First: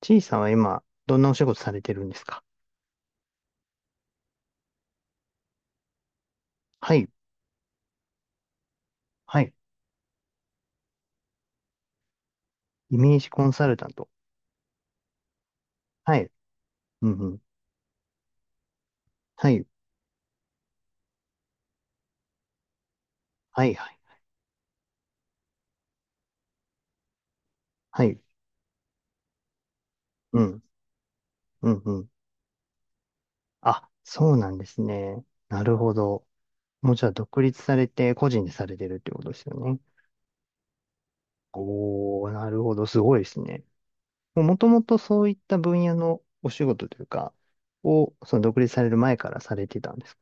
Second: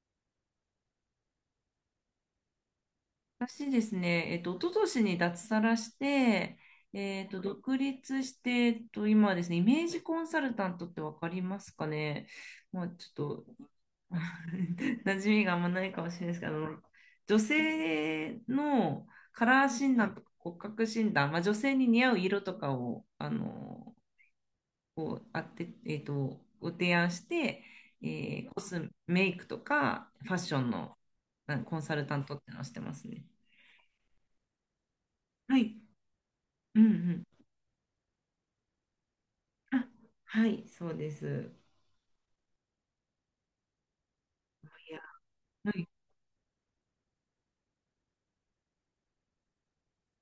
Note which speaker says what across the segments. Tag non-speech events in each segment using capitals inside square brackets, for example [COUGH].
Speaker 1: ちいさんは今、どんなお仕事されてるんですか？
Speaker 2: 私ですね、一昨年に脱サラして、
Speaker 1: はい、
Speaker 2: 独立して、今は
Speaker 1: は
Speaker 2: です
Speaker 1: い。
Speaker 2: ね、イメージコンサルタントってわかりますかね。まあ、
Speaker 1: イ
Speaker 2: ちょっ
Speaker 1: メージコ
Speaker 2: と、
Speaker 1: ンサルタント。
Speaker 2: [LAUGHS] 馴染みがあんまないかも
Speaker 1: は
Speaker 2: しれない
Speaker 1: い、
Speaker 2: ですけど、
Speaker 1: うん、う
Speaker 2: 女
Speaker 1: ん。
Speaker 2: 性のカ
Speaker 1: は
Speaker 2: ラ
Speaker 1: い、
Speaker 2: ー診断とか骨格診断、まあ、女性に似合う色とかを、
Speaker 1: はい、はい、
Speaker 2: こう、あって、ご提案して、
Speaker 1: はい。
Speaker 2: コスメイクとかファッ
Speaker 1: う
Speaker 2: ショ
Speaker 1: ん、
Speaker 2: ンの
Speaker 1: う
Speaker 2: コ
Speaker 1: ん、
Speaker 2: ン
Speaker 1: う
Speaker 2: サル
Speaker 1: ん。
Speaker 2: タントってのをしてますね。
Speaker 1: あ、そうなんですね。
Speaker 2: は
Speaker 1: な
Speaker 2: い。
Speaker 1: るほど。
Speaker 2: うんう
Speaker 1: もうじゃあ、
Speaker 2: ん。
Speaker 1: 独立されて、個人でされてるってことですよね。
Speaker 2: あ、はい、そうです。
Speaker 1: おー、なるほど。すごいですね。もとも
Speaker 2: い
Speaker 1: と
Speaker 2: や、
Speaker 1: そういった
Speaker 2: は
Speaker 1: 分
Speaker 2: い。
Speaker 1: 野のお仕事というか、を、その独立される前からされてたんですか？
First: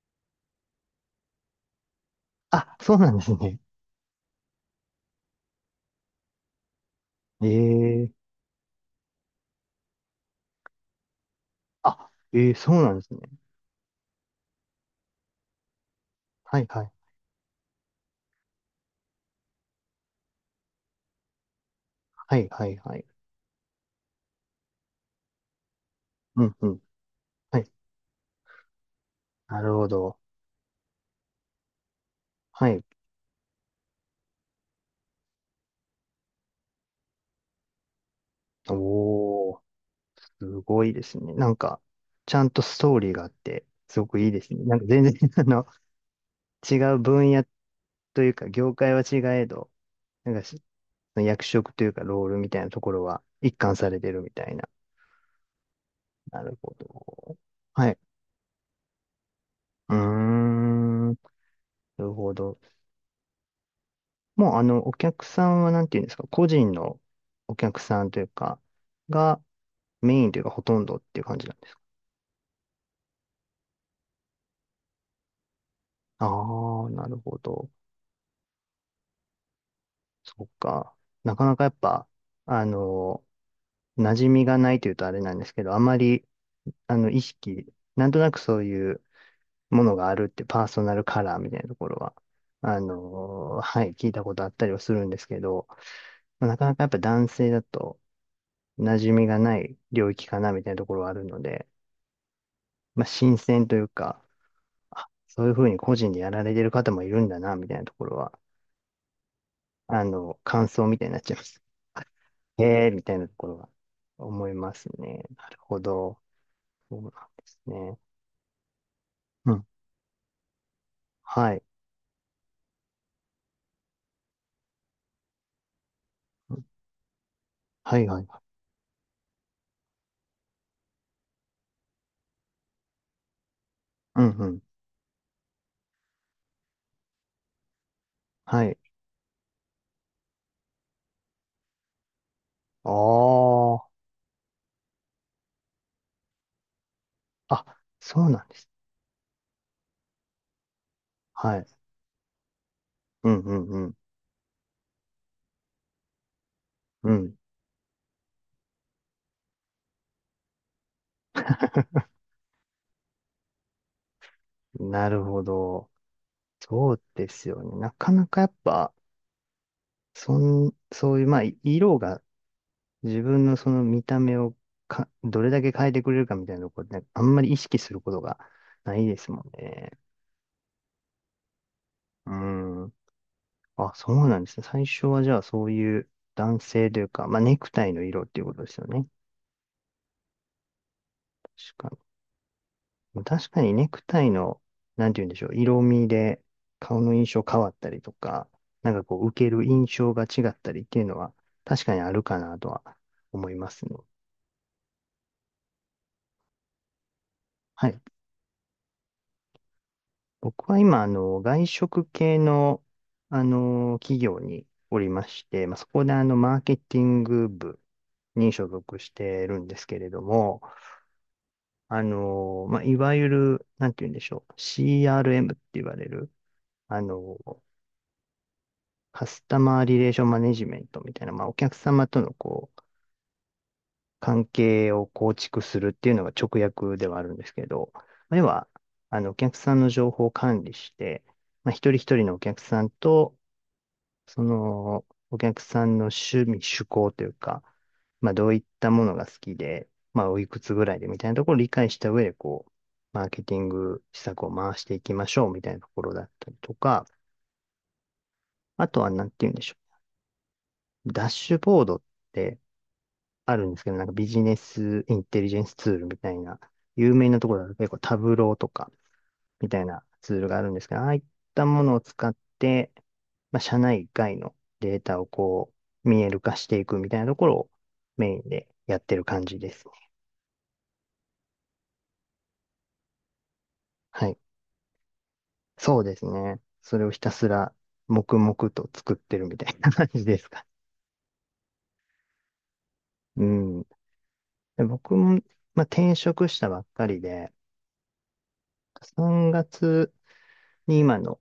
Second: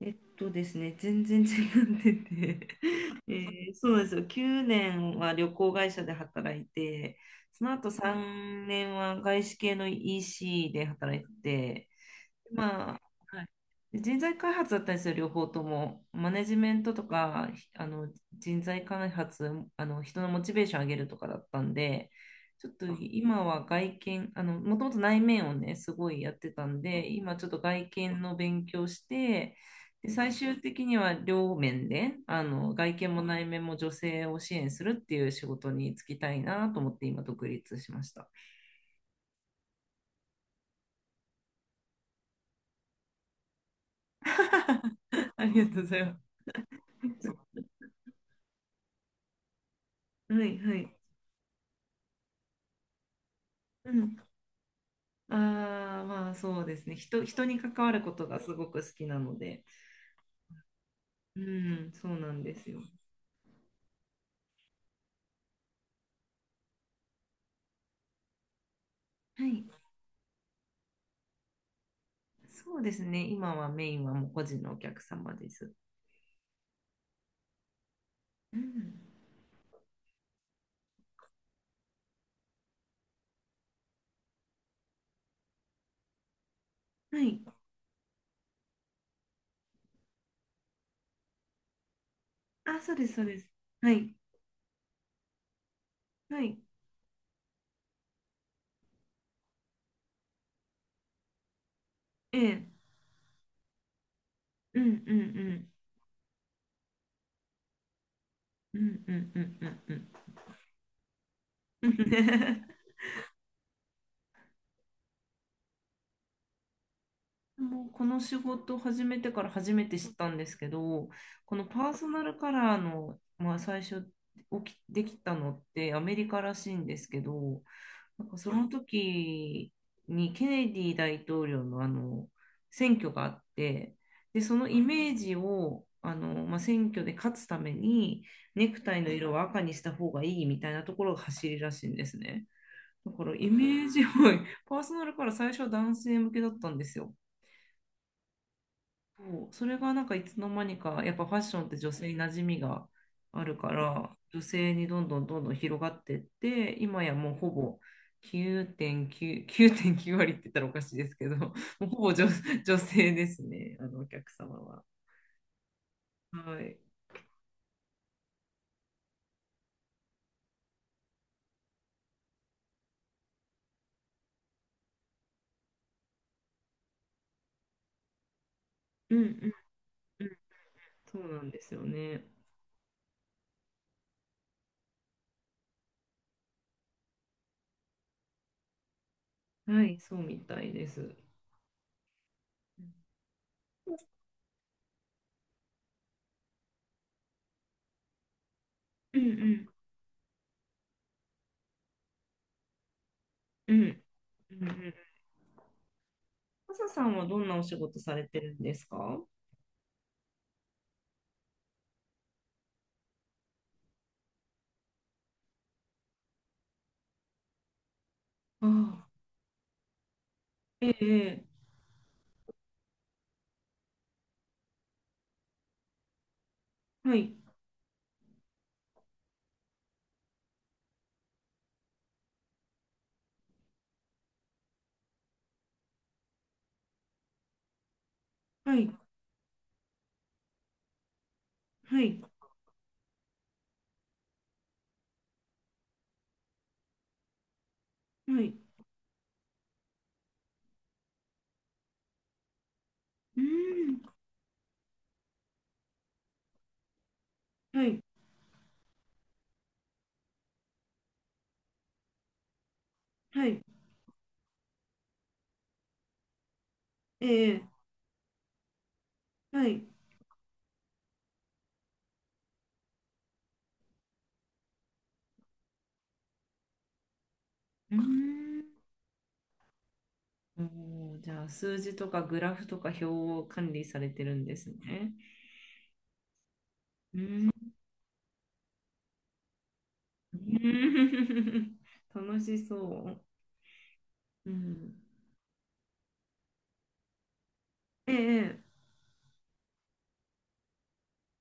Speaker 2: えっとですね、全然違ってて
Speaker 1: あ、そうなんで
Speaker 2: [LAUGHS]
Speaker 1: すね。
Speaker 2: そうなんですよ。9年は旅行会社で働いて、
Speaker 1: え
Speaker 2: その後
Speaker 1: え。
Speaker 2: 3年は外資系の EC で働いて、
Speaker 1: あ、ええ、そう
Speaker 2: ま
Speaker 1: なん
Speaker 2: あ、
Speaker 1: ですね。
Speaker 2: はい、で人材開発だったんですよ、両方とも。マネジ
Speaker 1: はい、
Speaker 2: メ
Speaker 1: は
Speaker 2: ン
Speaker 1: い、
Speaker 2: トとか、ひあの人材開発、人のモチベーション上げるとかだったんで、
Speaker 1: はい、は
Speaker 2: ちょっ
Speaker 1: い、
Speaker 2: と
Speaker 1: はい。
Speaker 2: 今は外見、もともと内面をね、すごいやっ
Speaker 1: う
Speaker 2: て
Speaker 1: んう
Speaker 2: た
Speaker 1: ん。
Speaker 2: んで、今ちょっ
Speaker 1: は
Speaker 2: と
Speaker 1: い。
Speaker 2: 外見の勉強して、
Speaker 1: なるほ
Speaker 2: で、
Speaker 1: ど。
Speaker 2: 最終的には両面で、
Speaker 1: はい。
Speaker 2: 外見も内面も女性を支援するっていう仕事に就きたいなと思って今独立しました。
Speaker 1: おー、すごいですね。なんか、ちゃんとストーリーがあって、すごくいいですね。なんか全然、[LAUGHS]
Speaker 2: [LAUGHS] ありがとうございま
Speaker 1: 違う分野
Speaker 2: す。
Speaker 1: というか、業界は違えど、なんか
Speaker 2: はい、
Speaker 1: し、
Speaker 2: はい。
Speaker 1: 役職というか、ロールみたいなところは一貫さ
Speaker 2: う
Speaker 1: れて
Speaker 2: ん、
Speaker 1: るみたいな。
Speaker 2: ああ、まあ
Speaker 1: なる
Speaker 2: そう
Speaker 1: ほ
Speaker 2: ですね。人、
Speaker 1: ど。
Speaker 2: 人に関
Speaker 1: は
Speaker 2: わ
Speaker 1: い。
Speaker 2: ることがすごく好きなので。
Speaker 1: うーん。な
Speaker 2: うん、そ
Speaker 1: る
Speaker 2: う
Speaker 1: ほ
Speaker 2: なんで
Speaker 1: ど。
Speaker 2: すよ。
Speaker 1: もう、お客さんは、なんていうんですか、個人のお客さんというか、が
Speaker 2: はい。
Speaker 1: メインというか、ほとんどっていう感じなんです。
Speaker 2: そうですね。今はメインはもう個人のお客様です。
Speaker 1: ああ、なるほど。
Speaker 2: うん。
Speaker 1: そっか。なかなかやっぱ、あの、馴染みがないというとあれなんですけど、あまり、意
Speaker 2: はい。
Speaker 1: 識、なんとなくそういうものがあるってパーソナルカラーみたいなところは、
Speaker 2: あ、そうです、そうです。
Speaker 1: は
Speaker 2: は
Speaker 1: い、聞い
Speaker 2: い。
Speaker 1: たことあったりはするんですけど、
Speaker 2: は
Speaker 1: まあな
Speaker 2: い。
Speaker 1: かなかやっぱ男性だと馴染みがない領域かなみたいなところはあるので、
Speaker 2: ええ。
Speaker 1: まあ、新鮮というか、
Speaker 2: うん、
Speaker 1: あ、
Speaker 2: う
Speaker 1: そういうふう
Speaker 2: ん、
Speaker 1: に個人でやられてる方もいるんだな、みたいなところは、
Speaker 2: うん。うん、うん、うん、うん、う
Speaker 1: 感想みたいになっちゃいます。
Speaker 2: ん。
Speaker 1: へえ、
Speaker 2: [LAUGHS]
Speaker 1: みたいなところが思いますね。なるほど。そうなんです
Speaker 2: もう
Speaker 1: ね。
Speaker 2: この仕事を始めてから
Speaker 1: うん。
Speaker 2: 初めて知ったんですけど、
Speaker 1: は
Speaker 2: こ
Speaker 1: い。
Speaker 2: のパーソナルカラーの、まあ、最初起き、できたのってアメリカらしいんですけど、
Speaker 1: はいは
Speaker 2: な
Speaker 1: い。
Speaker 2: んかその時にケネディ大統領の選挙があって、
Speaker 1: うん
Speaker 2: で、
Speaker 1: う
Speaker 2: そ
Speaker 1: ん。
Speaker 2: のイメージを選挙で勝つために
Speaker 1: は
Speaker 2: ネ
Speaker 1: い。
Speaker 2: クタイの色は赤にした方がいいみたいなところが走りらしいんですね。
Speaker 1: あ
Speaker 2: だからイメ
Speaker 1: あ。
Speaker 2: ージを [LAUGHS] パーソナルから最初は男性向けだったんですよ。
Speaker 1: あ、そうなんです。
Speaker 2: そう、それがなんかいつの間にかやっぱファッ
Speaker 1: は
Speaker 2: ショ
Speaker 1: い。
Speaker 2: ンって女性に馴染みが
Speaker 1: うん
Speaker 2: あ
Speaker 1: う
Speaker 2: る
Speaker 1: ん
Speaker 2: か
Speaker 1: うん
Speaker 2: ら女性にどんどんどんどん広がってって、今
Speaker 1: う
Speaker 2: やも
Speaker 1: ん。
Speaker 2: うほぼ9.9割って言ったらおかしいですけども、うほ
Speaker 1: [LAUGHS]
Speaker 2: ぼ女性ですね、あのお客様は。
Speaker 1: なるほど。
Speaker 2: はい。
Speaker 1: そうですよね。なかなかやっぱ、そういう、まあ、色が自分のその見た目をどれだけ変えてくれるかみたいなところで、あんまり意識することがない
Speaker 2: う
Speaker 1: で
Speaker 2: んう
Speaker 1: すもん
Speaker 2: ん
Speaker 1: ね。
Speaker 2: うん。そうなんですよね。
Speaker 1: うん。あ、そうなんですね。最初はじゃあそういう男性というか、まあネクタイの色っていうことですよね。
Speaker 2: はい、そうみたいです。う
Speaker 1: 確か
Speaker 2: ん
Speaker 1: に。確かにネクタイの、なんて言うんでしょう、色味で顔の印象変わったりとか、なんかこ
Speaker 2: う
Speaker 1: う受ける
Speaker 2: ん
Speaker 1: 印象が違ったりっていうのは確かにあるかなとは思いま
Speaker 2: うん
Speaker 1: すね。
Speaker 2: うんうんうん。マサさんはどんなお仕
Speaker 1: は
Speaker 2: 事
Speaker 1: い。
Speaker 2: されてるんですか？
Speaker 1: 僕は今、外食系の、企業におりまして、まあ、そこでマーケティング部に所
Speaker 2: あ
Speaker 1: 属
Speaker 2: あ、
Speaker 1: してるんですけれども、
Speaker 2: ええ、ええ、
Speaker 1: まあ、いわゆる、なんて言うんでしょう。CRM って言われる、あ
Speaker 2: はい、
Speaker 1: の、カスタマーリレーションマネジメントみたいな、まあ、お客様とのこう、関係を構築するっていうのが直訳ではあるんですけど、まあ要は、
Speaker 2: はい、
Speaker 1: お客さんの情報を管理して、まあ、一人
Speaker 2: は
Speaker 1: 一
Speaker 2: い、
Speaker 1: 人のお客さんと、その、お客さんの趣味、趣向というか、まあ、
Speaker 2: は
Speaker 1: どうい
Speaker 2: い。
Speaker 1: ったものが好きで、まあ、おいくつぐらいでみたいなところを理解した上で、こう、マー
Speaker 2: う
Speaker 1: ケ
Speaker 2: ーん、
Speaker 1: ティング施策を回していきましょうみたいなところだったりとか、
Speaker 2: はい、
Speaker 1: あとはなんて言うんでしょう。ダッシュボードって
Speaker 2: は
Speaker 1: あ
Speaker 2: い、
Speaker 1: るんですけど、なんかビジネスインテリジェンスツールみたいな、有
Speaker 2: え
Speaker 1: 名なところだ
Speaker 2: え、
Speaker 1: と結構タブローとか、
Speaker 2: は
Speaker 1: み
Speaker 2: い。
Speaker 1: た
Speaker 2: う
Speaker 1: いなツールがあるんですが、ああいったものを使って、まあ、社内外のデータをこう、見える化していくみたいなところを
Speaker 2: ーん、
Speaker 1: メインでやってる感じですね。
Speaker 2: おー、じゃあ数字とかグラフとか表を管理されて
Speaker 1: は
Speaker 2: る
Speaker 1: い。
Speaker 2: んですね。
Speaker 1: そうですね。それを
Speaker 2: う
Speaker 1: ひた
Speaker 2: ー
Speaker 1: す
Speaker 2: ん、
Speaker 1: ら黙々と作ってるみたいな感じですか。
Speaker 2: [LAUGHS] 楽しそう。
Speaker 1: うん。
Speaker 2: う
Speaker 1: で
Speaker 2: ん、
Speaker 1: 僕も、まあ、転職したばっかりで、
Speaker 2: ええ、
Speaker 1: 3月に今の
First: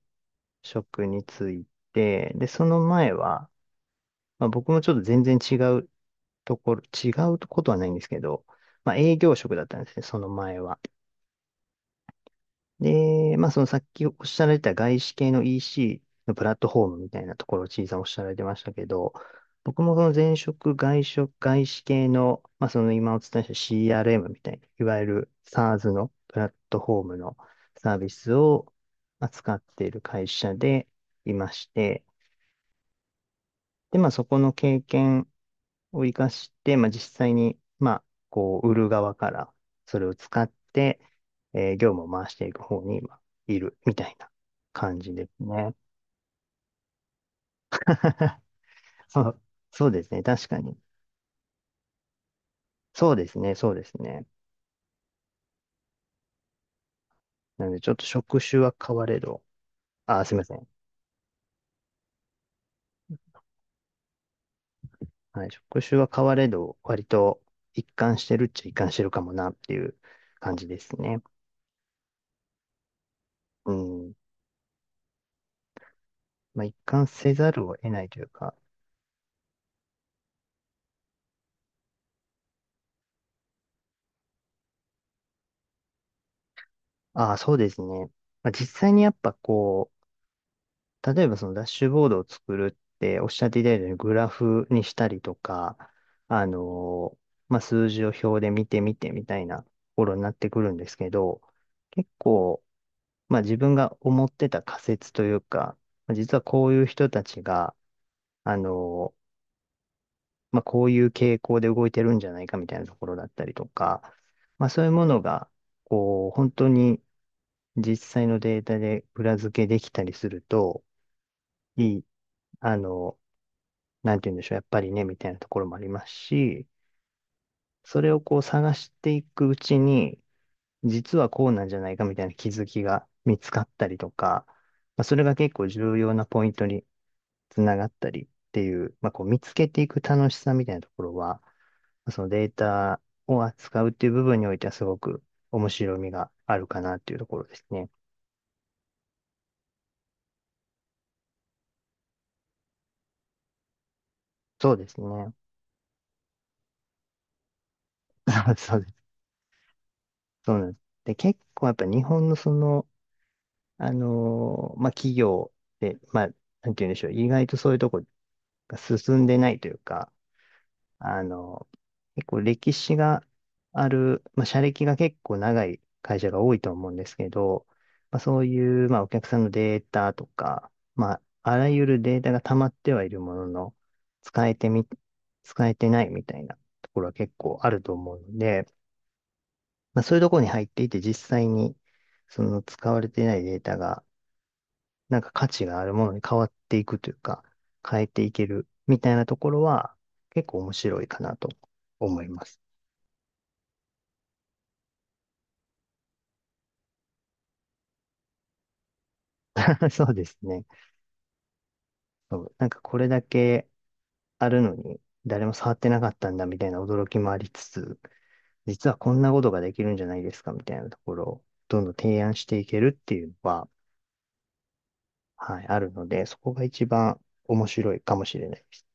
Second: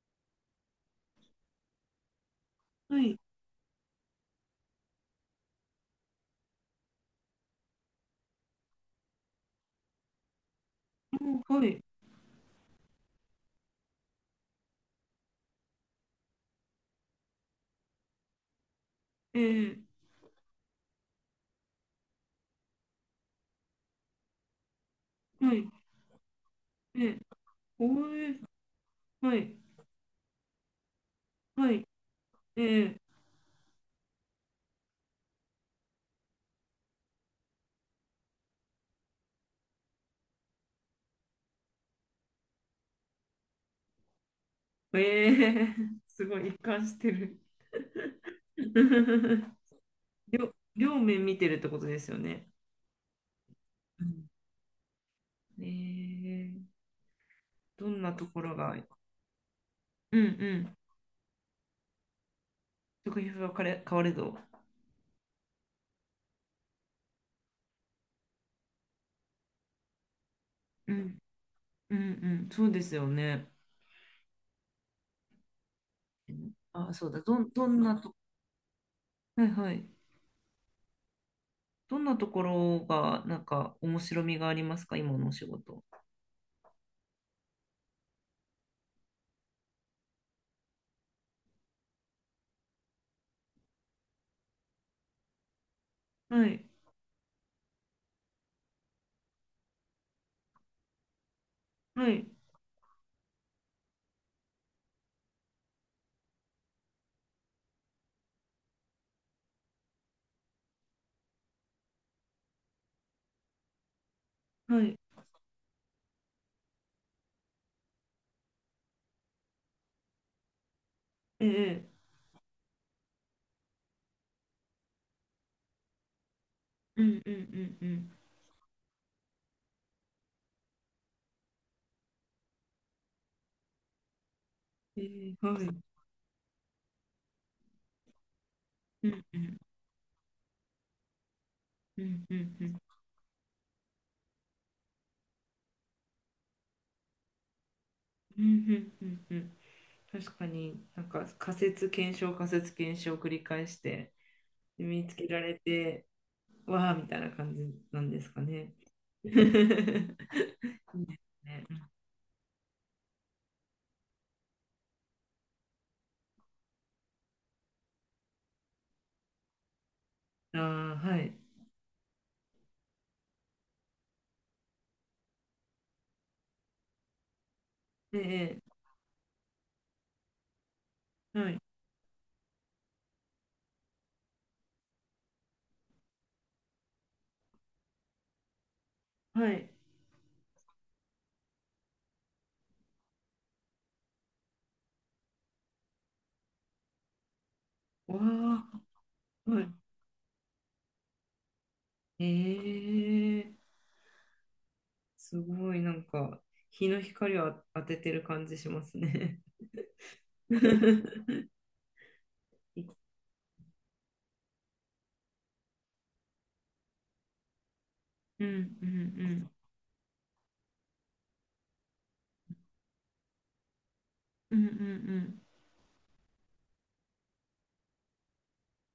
Speaker 1: 職に就いて、で、その
Speaker 2: は
Speaker 1: 前
Speaker 2: い、
Speaker 1: は、まあ、僕もちょっと全然違うところ、違うことはないんですけど、まあ営業職だったんですね、その前は。
Speaker 2: おはい、
Speaker 1: で、まあそのさっきおっしゃられた外資系の EC のプラットフォームみたいなところをちいさんおっしゃられてましたけど、
Speaker 2: ええ、
Speaker 1: 僕もその前職、外職、外資系の、まあその今お伝えした CRM みたいな、いわゆる
Speaker 2: はい、
Speaker 1: SaaS のプラットフォ
Speaker 2: え
Speaker 1: ーム
Speaker 2: え、
Speaker 1: のサー
Speaker 2: お
Speaker 1: ビス
Speaker 2: え、
Speaker 1: を
Speaker 2: はい、
Speaker 1: 扱っている会社でいまし
Speaker 2: はい、
Speaker 1: て、
Speaker 2: ええ、
Speaker 1: で、まあそこの経験を活かして、まあ、実際に、まあ、こう、売る側からそれを使って、業務を回していく方に、まあ、いるみたいな感じで
Speaker 2: え
Speaker 1: すね。
Speaker 2: え、すごい一貫してる。
Speaker 1: [LAUGHS] そう、そうですね。
Speaker 2: [LAUGHS]
Speaker 1: 確かに。
Speaker 2: 両面見てるってことですよね。
Speaker 1: そうですね。そうです
Speaker 2: う
Speaker 1: ね。
Speaker 2: ん、ええ、
Speaker 1: なので、
Speaker 2: ど
Speaker 1: ちょっ
Speaker 2: ん
Speaker 1: と
Speaker 2: なと
Speaker 1: 職
Speaker 2: ころ
Speaker 1: 種
Speaker 2: が、
Speaker 1: は
Speaker 2: うん
Speaker 1: 変われど、
Speaker 2: う
Speaker 1: あ、すいません。
Speaker 2: ん、食費は変われど、
Speaker 1: はい。職種は変われど、割と一貫してるっちゃ一貫してるかもなっていう感じで
Speaker 2: う
Speaker 1: す
Speaker 2: ん、
Speaker 1: ね。
Speaker 2: うんうん、そうですよね。
Speaker 1: うん。まあ、一
Speaker 2: あ、
Speaker 1: 貫
Speaker 2: そうだ、
Speaker 1: せ
Speaker 2: ど
Speaker 1: ざ
Speaker 2: ん、ど
Speaker 1: るを
Speaker 2: ん
Speaker 1: 得
Speaker 2: な
Speaker 1: ない
Speaker 2: と、
Speaker 1: というか、
Speaker 2: はいはい。どんなところが、なんか、面白みがありますか、今のお仕事？
Speaker 1: ああ、そうですね。まあ、実際にやっぱこう、例えばそのダッシュボードを作るっておっしゃっていただいたようにグラフにしたりとか、あ
Speaker 2: はい、
Speaker 1: のまあ、数字を表で見てみてみたいなところになってくるんですけど、結
Speaker 2: はい、
Speaker 1: 構、まあ、自分が思ってた仮説というか、まあ実はこういう人たちが、あのまあ、こういう傾向で動いてるんじゃないかみたいなところだったりとか、まあ、そ
Speaker 2: は
Speaker 1: ういう
Speaker 2: い、
Speaker 1: ものが、こう、本当に実際のデータで裏付けできたりすると、
Speaker 2: ええ、
Speaker 1: いい。あのなんて言うんでしょう、やっぱりね、みたいなところもありますし、
Speaker 2: うんうんうんう
Speaker 1: それ
Speaker 2: ん、
Speaker 1: をこう探していくうちに、実はこうなんじゃないかみたいな気づきが見つかったりとか、ま
Speaker 2: え
Speaker 1: あ、それが
Speaker 2: え、
Speaker 1: 結
Speaker 2: はい、
Speaker 1: 構
Speaker 2: うん
Speaker 1: 重要なポイントにつながったりっていう、
Speaker 2: う
Speaker 1: まあ、こう見つ
Speaker 2: ん
Speaker 1: けていく楽しさみたいなところは、
Speaker 2: う
Speaker 1: そ
Speaker 2: ん
Speaker 1: の
Speaker 2: う
Speaker 1: デー
Speaker 2: んうん、
Speaker 1: タを扱うっていう部分においてはすごく面白みがあるかなっていうところですね。
Speaker 2: うんうんうんうん。確かに、なんか仮説検証仮説検証を繰り返して、
Speaker 1: そう
Speaker 2: で
Speaker 1: です
Speaker 2: 見つけ
Speaker 1: ね。
Speaker 2: られて、わあみたいな感じなんですか
Speaker 1: [LAUGHS]
Speaker 2: ね。
Speaker 1: そうです。
Speaker 2: [LAUGHS] いいで
Speaker 1: そうなんです。で、結構やっぱ日本のそのまあ、企業で、まあ、なんて言うんでしょう、意外とそういうとこが進んでないというか、
Speaker 2: す。ああ、は
Speaker 1: あ
Speaker 2: い。
Speaker 1: のー結構歴史がある、まあ、社歴が結構長い会社が多いと思うんですけど、まあ、
Speaker 2: え
Speaker 1: そう
Speaker 2: え、
Speaker 1: いう、まあ、お客さんのデータとか、まあ、
Speaker 2: は
Speaker 1: あ
Speaker 2: い、
Speaker 1: らゆるデータが溜まってはいるものの、使えてみ、使えてないみたいなところは結構あると思うので、
Speaker 2: はい。
Speaker 1: まあ、そういうところに入っていて実際に、その使われてないデータが、なんか価値があるものに変わっていくというか、変え
Speaker 2: わ
Speaker 1: ていける
Speaker 2: あ、
Speaker 1: みたいなとこ
Speaker 2: は
Speaker 1: ろ
Speaker 2: い。
Speaker 1: は結構面白いかなと思
Speaker 2: え
Speaker 1: います。
Speaker 2: え、すごい、なんか、日の光を当ててる感じしますね。
Speaker 1: [LAUGHS] そうです
Speaker 2: [LAUGHS] う
Speaker 1: ね。
Speaker 2: ん
Speaker 1: そうなんかこれだけあるのに誰も触ってなかったんだみたいな驚きもありつつ、
Speaker 2: うんう
Speaker 1: 実はこんなこと
Speaker 2: ん
Speaker 1: ができるんじゃないですかみたいなところをどんどん提案していけるっていうのは、
Speaker 2: うんうん
Speaker 1: はい、あるので、そこが一番面白いかもしれないです。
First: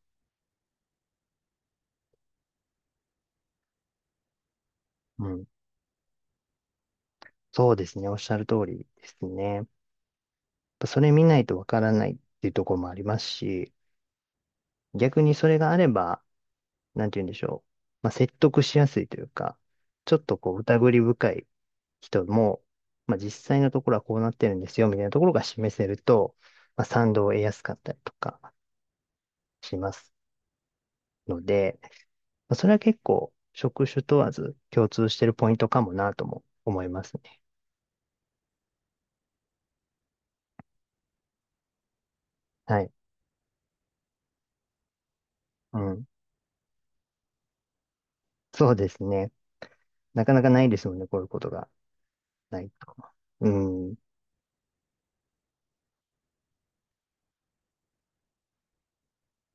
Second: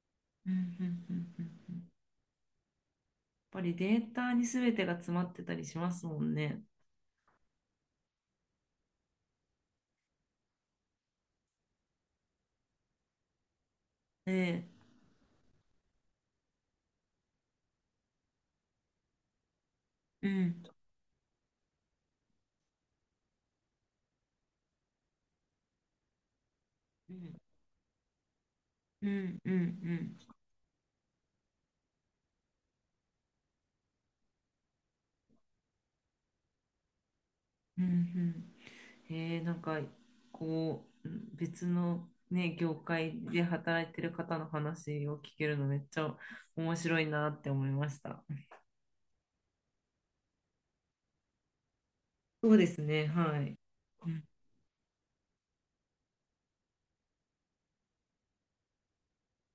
Speaker 2: うんうんうんうんうんうん、やっぱりデータに全てが詰ま
Speaker 1: う
Speaker 2: って
Speaker 1: ん。
Speaker 2: たりしますもんね。
Speaker 1: そうですね。おっしゃる通りですね。やっぱそれ見ないとわからないっていうところもありますし、
Speaker 2: ええ、
Speaker 1: 逆にそれがあれば、なんて言うんでしょう。まあ、説得しやすいというか、ちょっ
Speaker 2: う
Speaker 1: とこう、
Speaker 2: ん
Speaker 1: 疑り深い人も、まあ、実際のところはこうなってるんですよ、みたいなところが示せると、まあ、
Speaker 2: う
Speaker 1: 賛同を
Speaker 2: ん
Speaker 1: 得やすかったりとか
Speaker 2: うんうんう
Speaker 1: します
Speaker 2: ん
Speaker 1: ので、まあ、それは結構、職種問わず共通してるポイントかもなとも思いますね。
Speaker 2: うんうん、へえ、なんか、こう、うん、別のね、業
Speaker 1: はい。
Speaker 2: 界で働いてる方の話を聞けるの
Speaker 1: う
Speaker 2: めっち
Speaker 1: ん。
Speaker 2: ゃ面白いなって思いました。
Speaker 1: そうですね。なかなかないですもんね、こういうことが
Speaker 2: そう
Speaker 1: な
Speaker 2: で
Speaker 1: い
Speaker 2: す
Speaker 1: と。
Speaker 2: ね、は
Speaker 1: う
Speaker 2: い。
Speaker 1: ん。